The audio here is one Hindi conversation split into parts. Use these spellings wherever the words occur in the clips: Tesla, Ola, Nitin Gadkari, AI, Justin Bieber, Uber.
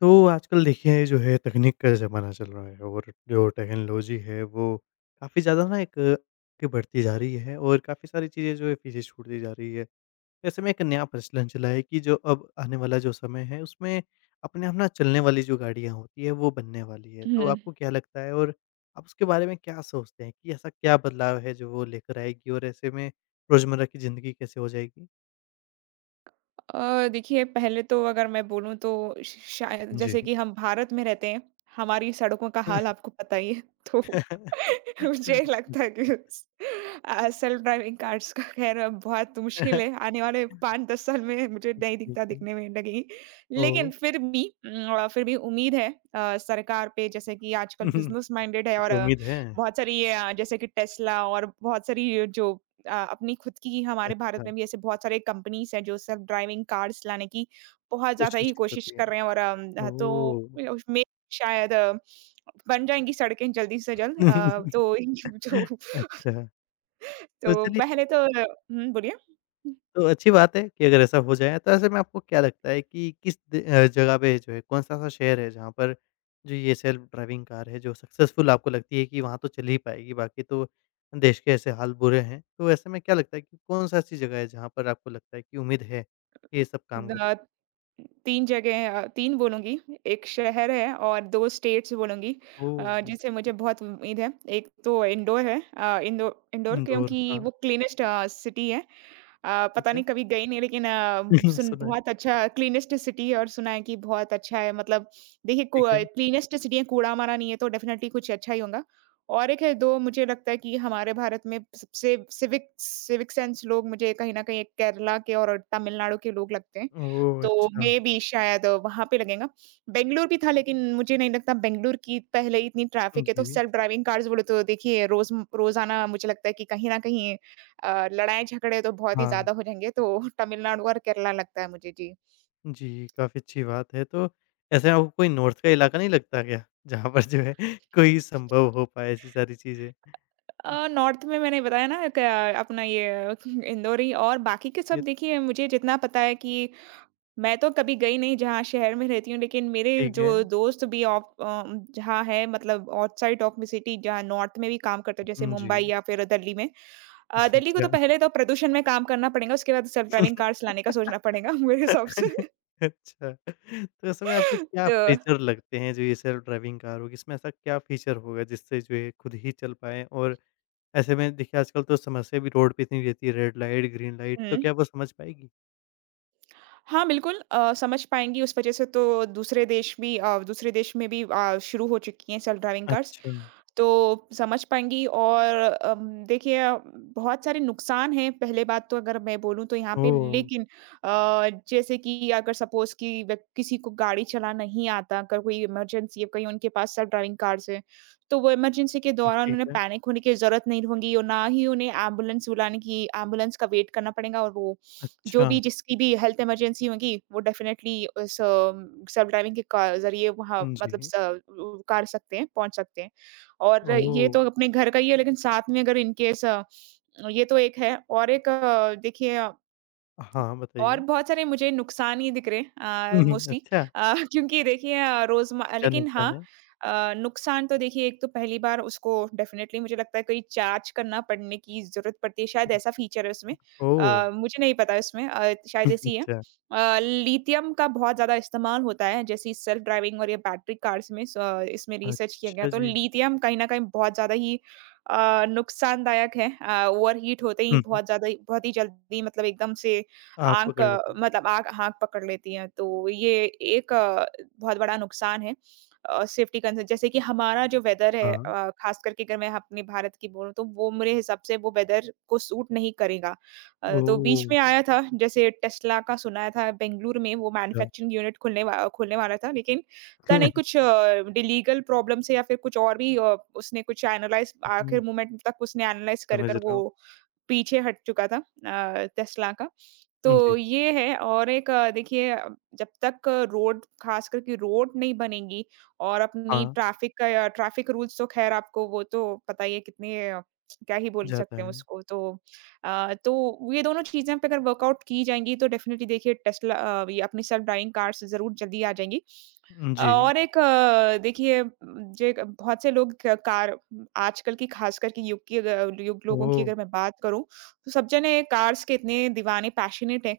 तो आजकल देखिए जो है तकनीक का ज़माना चल रहा है और जो टेक्नोलॉजी है वो काफ़ी ज़्यादा ना एक आगे बढ़ती जा रही है और काफ़ी सारी चीज़ें जो है पीछे छूटती जा रही है। ऐसे में एक नया प्रचलन चला है कि जो अब आने वाला जो समय है उसमें अपने आप ना चलने वाली जो गाड़ियाँ होती है वो बनने वाली है। हुँ। तो आपको क्या लगता है और आप उसके बारे में क्या सोचते हैं कि ऐसा क्या बदलाव है जो वो लेकर आएगी और ऐसे में रोज़मर्रा की ज़िंदगी कैसे हो जाएगी? देखिए पहले तो अगर मैं बोलूँ तो श शायद जी। जैसे कि हम भारत में रहते हैं, हमारी सड़कों का हाल आपको पता ही है। तो मुझे लगता है कि उस सेल्फ ड्राइविंग कार्स का खैर अब बहुत मुश्किल है। आने वाले 5-10 साल में मुझे नहीं ठीक दिखता है। दिखने में लगेगी। लेकिन ओह! फिर भी उम्मीद है। सरकार पे जैसे कि आजकल बिज़नेस माइंडेड है। और अच्छा, उम्मीद है? बहुत सारी जैसे कि टेस्ला और बहुत सारी जो अपनी खुद की, हमारे भारत अच्छा, में भी ऐसे बहुत सारे कंपनीज हैं जो सेल्फ ड्राइविंग कार्स लाने की बहुत ज़्यादा कोशिश ही कर कोशिश रही कर हैं। रहे हैं। और तो ओह! उसमें शायद बन जाएँगी सड़कें जल्दी से जल्द। तो जो अच्छा, तो तो चलिए पहले तो बोलिए? तो अच्छी बात है कि अगर ऐसा हो जाए, तो ऐसे में आपको क्या लगता है कि किस जगह पे जो है कौन-सा ऐसा शहर है जहाँ पर जो ये सेल्फ ड्राइविंग कार है, जो सक्सेसफुल आपको लगती है कि वहाँ तो चल ही पाएगी, बाकी तो देश के ऐसे हाल बुरे हैं। तो ऐसे में क्या लगता है कि कौन-सा ऐसी जगह है जहाँ पर आपको लगता है कि उम्मीद है कि ये सब काम कर अ, सकते? 3 जगह, 3 बोलूँगी। एक शहर है और 2 स्टेट्स बोलूँगी, ओह! जिनसे मुझे बहुत उम्मीद है। एक तो इंदौर है, इंदौर इंदौर, क्योंकि हाँ, वो क्लीनेस्ट सिटी है। ठीक पता है। नहीं कभी गई नहीं, लेकिन अ, सुन सुना है, बहुत अच्छा क्लीनेस्ट सिटी है और सुना है कि बहुत अच्छा है। मतलब देखिए ठीक है। क्लीनेस्ट सिटी है, कूड़ा हमारा नहीं है तो डेफिनेटली कुछ अच्छा ही होगा। और एक है 2, मुझे लगता है कि हमारे भारत में सबसे सिविक सिविक सेंस लोग मुझे कहीं न कहीं एक केरला के और तमिलनाडु के लोग लगते हैं। ओह! तो अच्छा। मेबी शायद वहाँ पे लगेगा। बेंगलुरु भी था लेकिन मुझे नहीं लगता, बेंगलुरु की पहले ही इतनी ट्रैफिक है तो जी, सेल्फ ड्राइविंग कार्स बोले तो देखिए रोज़ाना मुझे लगता है कि कहीं न कहीं लड़ाई झगड़े तो बहुत ही हाँ। ज़्यादा हो जाएँगे, तो तमिलनाडु और केरला लगता है मुझे, जी। जी, काफ़ी अच्छी बात है, तो ऐसे आपको कोई नॉर्थ का इलाका नहीं लगता क्या? जहाँ पर जो है कोई संभव हो पाए ऐसी सारी चीज़ें? नॉर्थ में मैंने बताया ना क अपना ये इंदौरी। और बाकी के सब ये देखिए मुझे जितना पता है कि मैं तो कभी गई नहीं जहाँ शहर में रहती हूँ, लेकिन मेरे ठीक है। जो दोस्त भी जहाँ है, मतलब आउटसाइड ऑफ द सिटी जहाँ नॉर्थ में भी काम करते हैं, जैसे हुँ, जी। मुंबई या फिर दिल्ली में। दिल्ली को तो अच्छा। पहले तो प्रदूषण में काम करना पड़ेगा, उसके बाद सेल्फ ड्राइविंग कार्स लाने का सोचना पड़ेगा मेरे हिसाब से। अच्छा, तो ऐसे में आपको क्या तो फीचर लगते हैं जो ये सेल्फ ड्राइविंग कार होगी, इसमें ऐसा क्या फीचर होगा जिससे जो है खुद ही चल पाएँ? और ऐसे में देखिए आजकल तो समस्या भी रोड पे इतनी रहती है, रेड लाइट, ग्रीन लाइट, हुँ। तो क्या वो समझ पाएगी? हाँ, बिल्कुल समझ पाएँगी। उस वज़ह से तो दूसरे देश में भी शुरू हो चुकी हैं सेल्फ ड्राइविंग कार्स। अच्छा, तो समझ पाएँगी। और देखिए बहुत सारे नुकसान हैं, पहले बात तो अगर मैं बोलूँ तो यहाँ पे। ओह! लेकिन जैसे कि अगर सपोज़ कि व्यक किसी को गाड़ी चलाना नहीं आता, अगर कोई इमरजेंसी है, कहीं उनके पास सेल्फ ड्राइविंग कार्स हैं, तो वो इमरजेंसी के दौरान ठीक उन्हें है। पैनिक होने की ज़रूरत नहीं होगी, और ना ही उन्हें एम्बुलेंस बुलाने की एम्बुलेंस का वेट करना पड़ेगा। और वो जो अच्छा, भी, जिसकी भी हेल्थ इमरजेंसी होगी, वो डेफ़िनेटली उस सेल्फ ड्राइविंग के का ज़रिए वहाँ हुँ, मतलब जी। स उ उकार सकते हैं, पहुँच सकते हैं। और ये ओह! तो अपने घर का ही है, लेकिन साथ में अगर इन केस ये तो एक है। और एक देखिए, हाँ, और बताइए। बहुत सारे मुझे नुकसान ही दिख रहे हैं हुँ, हुँ, मोस्टली। अच्छा, क्योंकि देखिए अ, रोज़मा क्या लेकिन हाँ, नुकसान है? नुकसान तो देखिए, एक तो पहली बार उसको डेफ़िनेटली मुझे लगता है कोई चार्ज करना पड़ने की ज़रूरत पड़ती है, शायद हुँ। ऐसा फ़ीचर है उसमें। ओह! मुझे नहीं पता इसमें, शायद ऐसी है। अच्छा। लिथियम का बहुत ज़्यादा इस्तेमाल होता है, जैसे सेल्फ़ ड्राइविंग और ये बैटरी कार्स में, स इसमें रिसर्च किया गया अच्छा तो जी। लिथियम कहीं न कहीं बहुत ज़्यादा ही नुकसानदायक है। ओवरहीट होते ही हुँ, हुँ। बहुत ज़्यादा ही, बहुत ही जल्दी, मतलब एकदम से आप आँख पकड़ अ, लेते हैं। मतलब आँख आँख पकड़ लेती हैं, तो ये एक बहुत बड़ा नुकसान है। सेफ्टी कंसर्न, जैसे कि हमारा जो वेदर है, हाँ। ख़ास करके अगर मैं अपने भारत की बोलूँ तो वो, मेरे हिसाब से वो वेदर को सूट नहीं करेगा। तो बीच ओह! में आया था जैसे टेस्ला का सुनाया था, बेंगलुरु में वो अच्छा। मैन्युफैक्चरिंग यूनिट खुलने वाला था, लेकिन पता नहीं कुछ लीगल प्रॉब्लम से या फिर कुछ और भी उसने कुछ एनालाइज़, आखिर हुँ, मोमेंट तक उसने समझ कर रहा हूँ। वो पीछे हट चुका था टेस्ला का। हुँ, तो जी। ये है। और एक देखिए जब तक रोड, ख़ासकर कि रोड नहीं बनेगी और अपनी हाँ, ट्रैफ़िक का या ट्रैफ़िक रूल्स, तो ख़ैर आपको वो तो पता ही है कितने क्या ही बोल जाता सकते हैं है। उसको, तो तो ये दोनों चीज़ें पे अगर वर्कआउट की जाएँगी, तो डेफ़िनिटली देखिए टेस्ला, ये अपनी सेल्फ ड्राइविंग कार्स ज़रूर जल्दी आ जाएँगी। जी। और एक देखिए, जो एक बहुत से लोग क कार आजकल की, खासकर के युग की, अगर युग लोगों की ओह! अगर मैं बात करूँ, तो सब जने कार्स के इतने दीवाने पैशनेट हैं,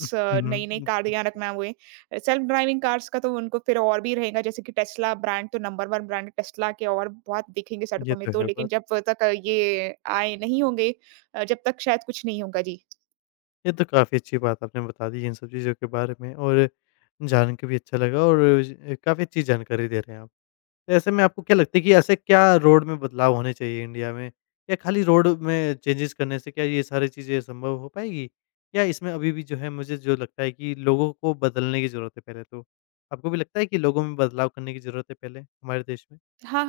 हुँ, नई-नई हुँ, जी। गाड़ियाँ रखना हुए। सेल्फ ड्राइविंग कार्स का तो उनको फिर और भी रहेगा, जैसे कि टेस्ला ब्रांड तो नंबर 1 ब्रांड, टेस्ला के और बहुत दिखेंगे ये सड़कों में। तो तो है लेकिन बात। जब तक ये आए नहीं होंगे, जब तक शायद कुछ नहीं होगा। जी। ये तो काफ़ी अच्छी बात आपने बता दी इन सब चीज़ों के बारे में और जान के भी अच्छा लगा और ज काफ़ी अच्छी जानकारी दे रहे हैं आप। तो ऐसे में आपको क्या लगता है कि ऐसे क्या रोड में बदलाव होने चाहिए इंडिया में? या खाली रोड में चेंजेस करने से क्या ये सारी चीज़ें संभव हो पाएगी? या इसमें अभी भी जो है मुझे जो लगता है कि लोगों को बदलने की ज़रूरत है पहले तो? आपको भी लगता है कि लोगों में बदलाव करने की ज़रूरत है पहले हमारे देश में? हाँ,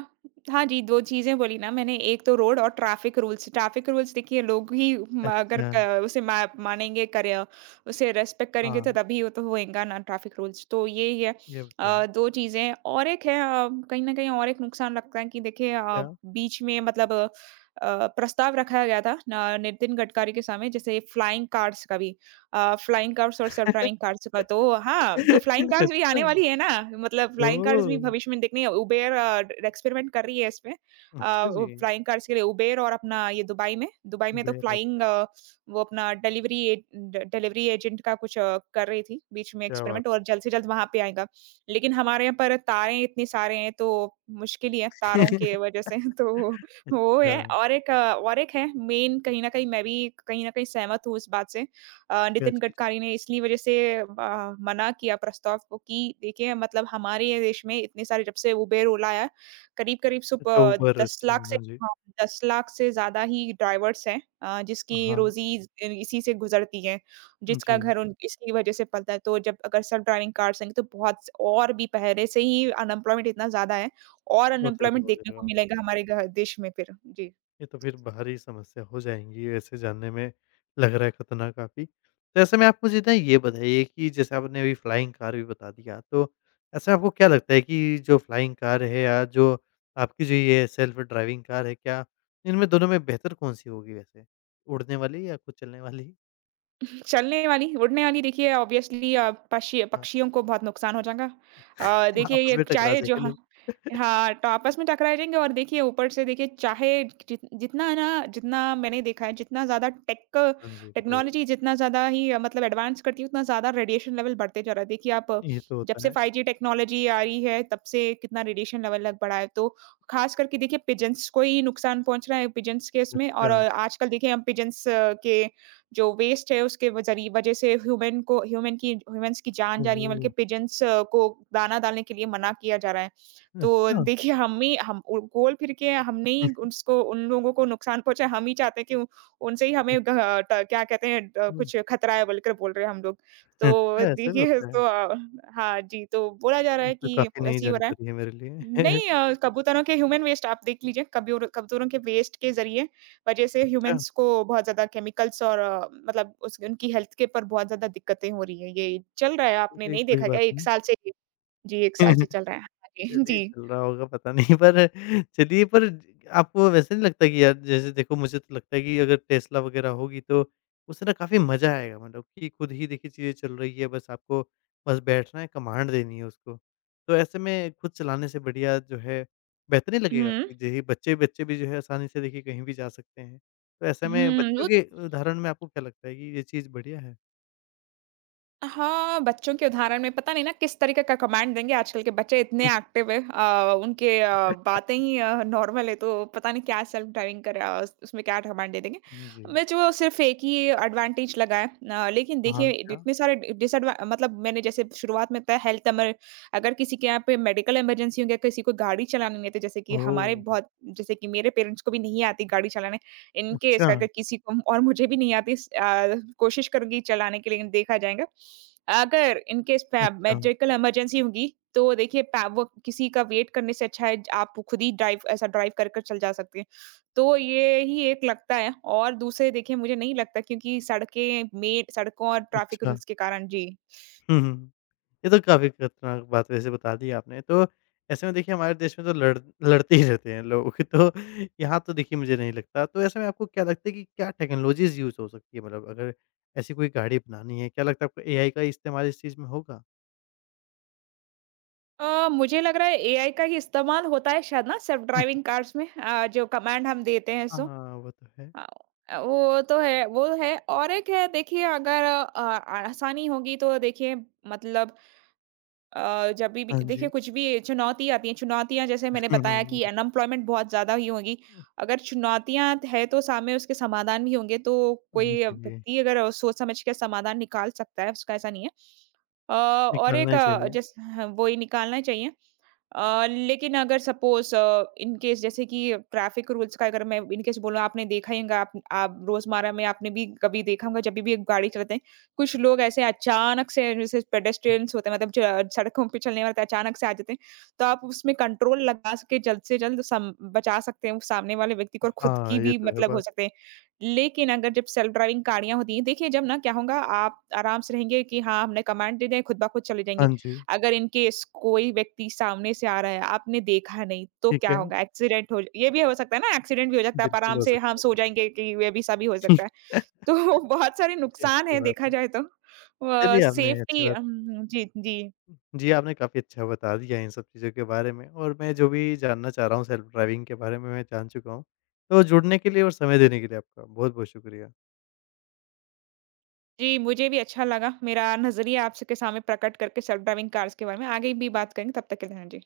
हाँ जी, 2 चीज़ें बोली ना मैंने, एक तो रोड और ट्रैफ़िक रूल्स। ट्रैफ़िक रूल्स देखिए लोग ही म अगर अच्छा, क उसे मा मानेंगे, करें, उसे रेस्पेक्ट करेंगे, हाँ, तो तभी वो तो होएगा ना ट्रैफ़िक रूल्स, तो ये ही है। ये तो है। 2 चीज़ें, और एक है कहीं न कहीं, और एक नुकसान लगता है कि देखिए, अ, क्या? बीच में मतलब अ, अ, प्रस्ताव रखा गया था न नितिन गडकरी के समय, जैसे फ्लाइंग कार्स का भी। फ्लाइंग कार्स और सेल्फ ड्राइविंग कार्स का, तो हाँ, तो फ्लाइंग कार्स भी अच्छा, आने वाली है ना, मतलब फ्लाइंग कार्स ओह! भी भविष्य में देखनी है। उबेर एक्सपेरिमेंट कर रही है इसमें। अच्छा वो जी, फ्लाइंग कार्स के लिए उबेर, और अपना ये दुबई में तो उबेर फ्लाइंग अच्छा, वो अपना डिलीवरी ए ड डिलीवरी एजेंट का कुछ कर रही थी बीच में क्या बात एक्सपेरिमेंट, तो और है। जल्द से जल्द वहाँ पे आएगा। लेकिन हमारे यहाँ पर तारे इतने सारे हैं तो मुश्किल ही है तारों के वज़ह से। तो वो अच्छा, है। और एक है मेन, कहीं न कहीं मैं भी कहीं न कहीं सहमत हूँ इस बात से। क्या नितिन चीज़? गडकरी ने इसलिए वजह से अ, मना किया प्रस्ताव को, कि देखिए मतलब हमारे ये देश में इतने सारे, जब से उबेर, ओला आया है, करीब-करीब अच्छा, उबर 10 अच्छा, लाख से, हाँ जी। हाँ, 10 लाख से ज़्यादा ही ड्राइवर्स हैं, जिसकी हाँ, रोज़ी इसी से गुज़रती है, जिसका जी, घर उन इसकी वजह से पलता है। तो जब अगर सेल्फ ड्राइविंग कार्स आएँगी, तो बहुत स और भी पहले से ही अनएम्प्लॉयमेंट इतना ज़्यादा है, और और ज़्यादा अनएम्प्लॉयमेंट हो देखने को जाएगा। मिलेगा हमारे घ देश में फिर। जी। ये तो फिर भारी समस्या हो जाएँगी वैसे जानने में लग रहा है खतरनाक काफ़ी। तो ऐसे में आप मुझे ना ये बताइए कि जैसे आपने अभी फ्लाइंग कार भी बता दिया तो ऐसे आपको क्या लगता है कि जो फ्लाइंग कार है या जो आपकी जो ये सेल्फ ड्राइविंग कार है क्या इनमें दोनों में बेहतर कौन-सी होगी वैसे? उड़ने वाली या खुद चलने वाली? चलने वाली। उड़ने वाली देखिए ऑब्वियसली अ, पक्षी हाँ, पक्षियों को बहुत नुकसान हो जाएगा। देखिए आपस ये में टकरा चाहे जो, जाएँगे हाँ, लोग। हाँ, तो आपस में टकरा जाएँगे, और देखिए ऊपर से देखिए चाहे जितना ना, जितना मैंने देखा है, जितना ज़्यादा हाँ जी, बताइए। टेक्नोलॉजी जितना ज़्यादा ही मतलब एडवांस करती है, उतना ज़्यादा रेडिएशन लेवल बढ़ते जा रहा है। देखिए आप ये तो जब होता से है। 5G टेक्नोलॉजी आ रही है, तब से कितना रेडिएशन लेवल लग बढ़ा है। तो ख़ास करके देखिए पिजन्स को ही नुकसान पहुँच रहा है, पिजन्स के इसमें, और अच्छा। आजकल देखिए हम पिजन्स के जो वेस्ट है, उसके व ज़रिए वज़ह से ह्यूमन्स की जान जा रही है, बल्कि ओह! पिजन्स को दाना डालने के लिए मना किया जा रहा है। तो अच्छा। देखिए, हम ही हम उ गोल फिर के हमने ही उसको उन लोगों को नुकसान पहुँचा, हम ही चाहते हैं कि उ उनसे ही हुँ, हमें गह ट क्या कहते हैं ड हुँ। कुछ खतरा है, बोलकर बोल रहे हैं हम लोग। तो अच्छा ऐसा भी देखिए होता है। तो हाँ जी, तो बोला जा रहा ये है तो कि काफ़ी नई ऐसे ही हो रहा है। जानकारी है मेरे लिए। नहीं अ, कबूतरों के ह्यूमन वेस्ट आप देख लीजिए, कब्यूर कबूतरों के वेस्ट के ज़रिए वजह से अच्छा, ह्यूमन्स को बहुत ज़्यादा केमिकल्स, और मतलब उस उनकी हेल्थ के ऊपर बहुत ज़्यादा दिक्कतें हो रही हैं। ये चल रहा है, आपने चलिए नहीं कोई देखा क्या बात 1 नहीं। साल से? जी, 1 साल से चल रहा है। हाँ जी, चलिए जी। चल रहा होगा पता नहीं पर चलिए पर आपको वैसे नहीं लगता कि यार जैसे देखो मुझे तो लगता है कि अगर टेस्ला वग़ैरह होगी तो उससे ना काफ़ी मज़ा आएगा मतलब कि खुद ही देखिए चीज़ें चल रही है बस आपको बस बैठना है कमांड देनी है उसको। तो ऐसे में खुद चलाने से बढ़िया जो है बेहतर नहीं लगेगा हुँ। कि जो है बच्चे-बच्चे भी जो है आसानी से देखिए कहीं भी जा सकते हैं। तो ऐसे में हुँ, बच्चों वो के उदाहरण में आपको क्या लगता है कि ये चीज़ बढ़िया है? हाँ, बच्चों के उदाहरण में पता नहीं ना किस तरीके का कमांड देंगे, आजकल के बच्चे इतने एक्टिव हैं, बातें ही नॉर्मल है, तो पता नहीं क्या सेल्फ ड्राइविंग उसमें क्या कमांड दे देंगे। जी। मैं जो सिर्फ़ एक ही एडवांटेज लगा है, लेकिन कहा देखिए क्या? इतने सारे डि डिसएडवा मतलब मैंने जैसे शुरुआत में बताया, हेल्थ अमर अगर किसी के यहाँ पे मेडिकल इमरजेंसी हो गया, किसी को गाड़ी चलानी नहीं आती, जैसे कि हमारे ओह! बहुत, जैसे कि मेरे पेरेंट्स को भी नहीं आती गाड़ी चलाने। इन केस अच्छा, अगर किसी को, और मुझे भी नहीं आती, कोशिश करूँगी चलाने के लिए, देखा जाएगा। अगर इन केस प अच्छा, मेडिकल इमरजेंसी होगी, तो देखिए प वो किसी का वेट करने से अच्छा है, आप खुद ही ड्राइव कर कर चल जा सकते हैं। तो ये ही एक लगता है, और दूसरे देखिए मुझे नहीं लगता, क्योंकि सड़कें में सड़कों और ट्रैफिक अच्छा। रूल्स के कारण। जी। हुँ, हुँ। ये तो काफ़ी खतरनाक बात वैसे बता दी आपने। तो ऐसे में देखिए हमारे देश में तो लड़ते ही रहते हैं लोग तो यहाँ तो देखिए मुझे नहीं लगता। तो ऐसे में आपको क्या लगता है कि क्या टेक्नोलॉजीज़ यूज़ हो सकती है मतलब अगर ऐसी कोई गाड़ी बनानी है, क्या लगता है आपको एआई का इस्तेमाल इस चीज़ में होगा? मुझे लग रहा है एआई का ही इस्तेमाल होता है शायद ना सेल्फ ड्राइविंग कार्स में, जो कमांड हम देते हैं हाँ, सो। हाँ, वो तो है। हाँ, वो तो है। और एक है देखिए, अगर आसानी होगी तो देखिए, मतलब, हाँ देखिए जी। कुछ भी चुनौती आती है, चुनौतियां जैसे मैंने हुँ, बताया हुँ, कि जी। अनएम्प्लॉयमेंट बहुत ज्यादा ही होगी। अगर चुनौतियां है, तो सामने उसके समाधान भी होंगे, तो कोई हुँ, जी, व्यक्ति अगर सोच समझ के समाधान निकाल सकता है, उसका ऐसा नहीं है। अ, और निकालना एक ही अ, चाहिए। जैसे हाँ, वो ही निकालना चाहिए। लेकिन अगर सपोज़ इन केस जैसे कि ट्रैफ़िक रूल्स का, अगर मैं इन केस बोलूँ, आपने देखा ही होगा, आप रोज़मर्रा में आपने भी कभी देखा होगा, जब भी एक गाड़ी चलाते हैं, कुछ लोग ऐसे अचानक से जैसे पेडेस्ट्रियंस होते हैं, मतलब ज सड़कों पे चलने वाले तो अचानक से आ जाते हैं, तो आप उसमें कंट्रोल लगा सके, जल्द से जल्द सम बचा सकते हैं उस सामने वाले व्यक्ति को, और खुद हाँ, की ये भी तो है मतलब हो बात। सकते हैं। लेकिन अगर जब सेल्फ ड्राइविंग गाड़ियाँ होती हैं, देखिए जब ना क्या होगा, आप आराम से रहेंगे कि हाँ, हमने कमांड दे दिया, खुद ब खुद चली जाएँगी। हाँ जी, अगर इन केस कोई व्यक्ति सामने से आ रहा है, आपने देखा नहीं, तो ठीक क्या है। होगा? एक्सीडेंट हो, ये भी हो सकता है ना, एक्सीडेंट भी हो सकता है। आप बिल्कुल आराम हो से हम सकता सो है। जाएँगे कि ये भी सभी हो सकता है। तो बहुत सारे ये नुकसान अच्छी हैं बात देखा है। जाए तो। चलिए आपने अच्छी सेफ्टी बात जी, जी। जी, आपने काफ़ी अच्छा बता दिया इन सब चीज़ों के बारे में और मैं जो भी जानना चाह रहा हूँ सेल्फ ड्राइविंग के बारे में मैं जान चुका हूँ। तो जुड़ने के लिए और समय देने के लिए आपका बहुत-बहुत शुक्रिया। जी, मुझे भी अच्छा लगा। मेरा नज़रिया आप सबके सामने प्रकट करके सेल्फ ड्राइविंग कार्स के बारे में। आगे भी बात करेंगे, तब तक के लिए, हाँ जी।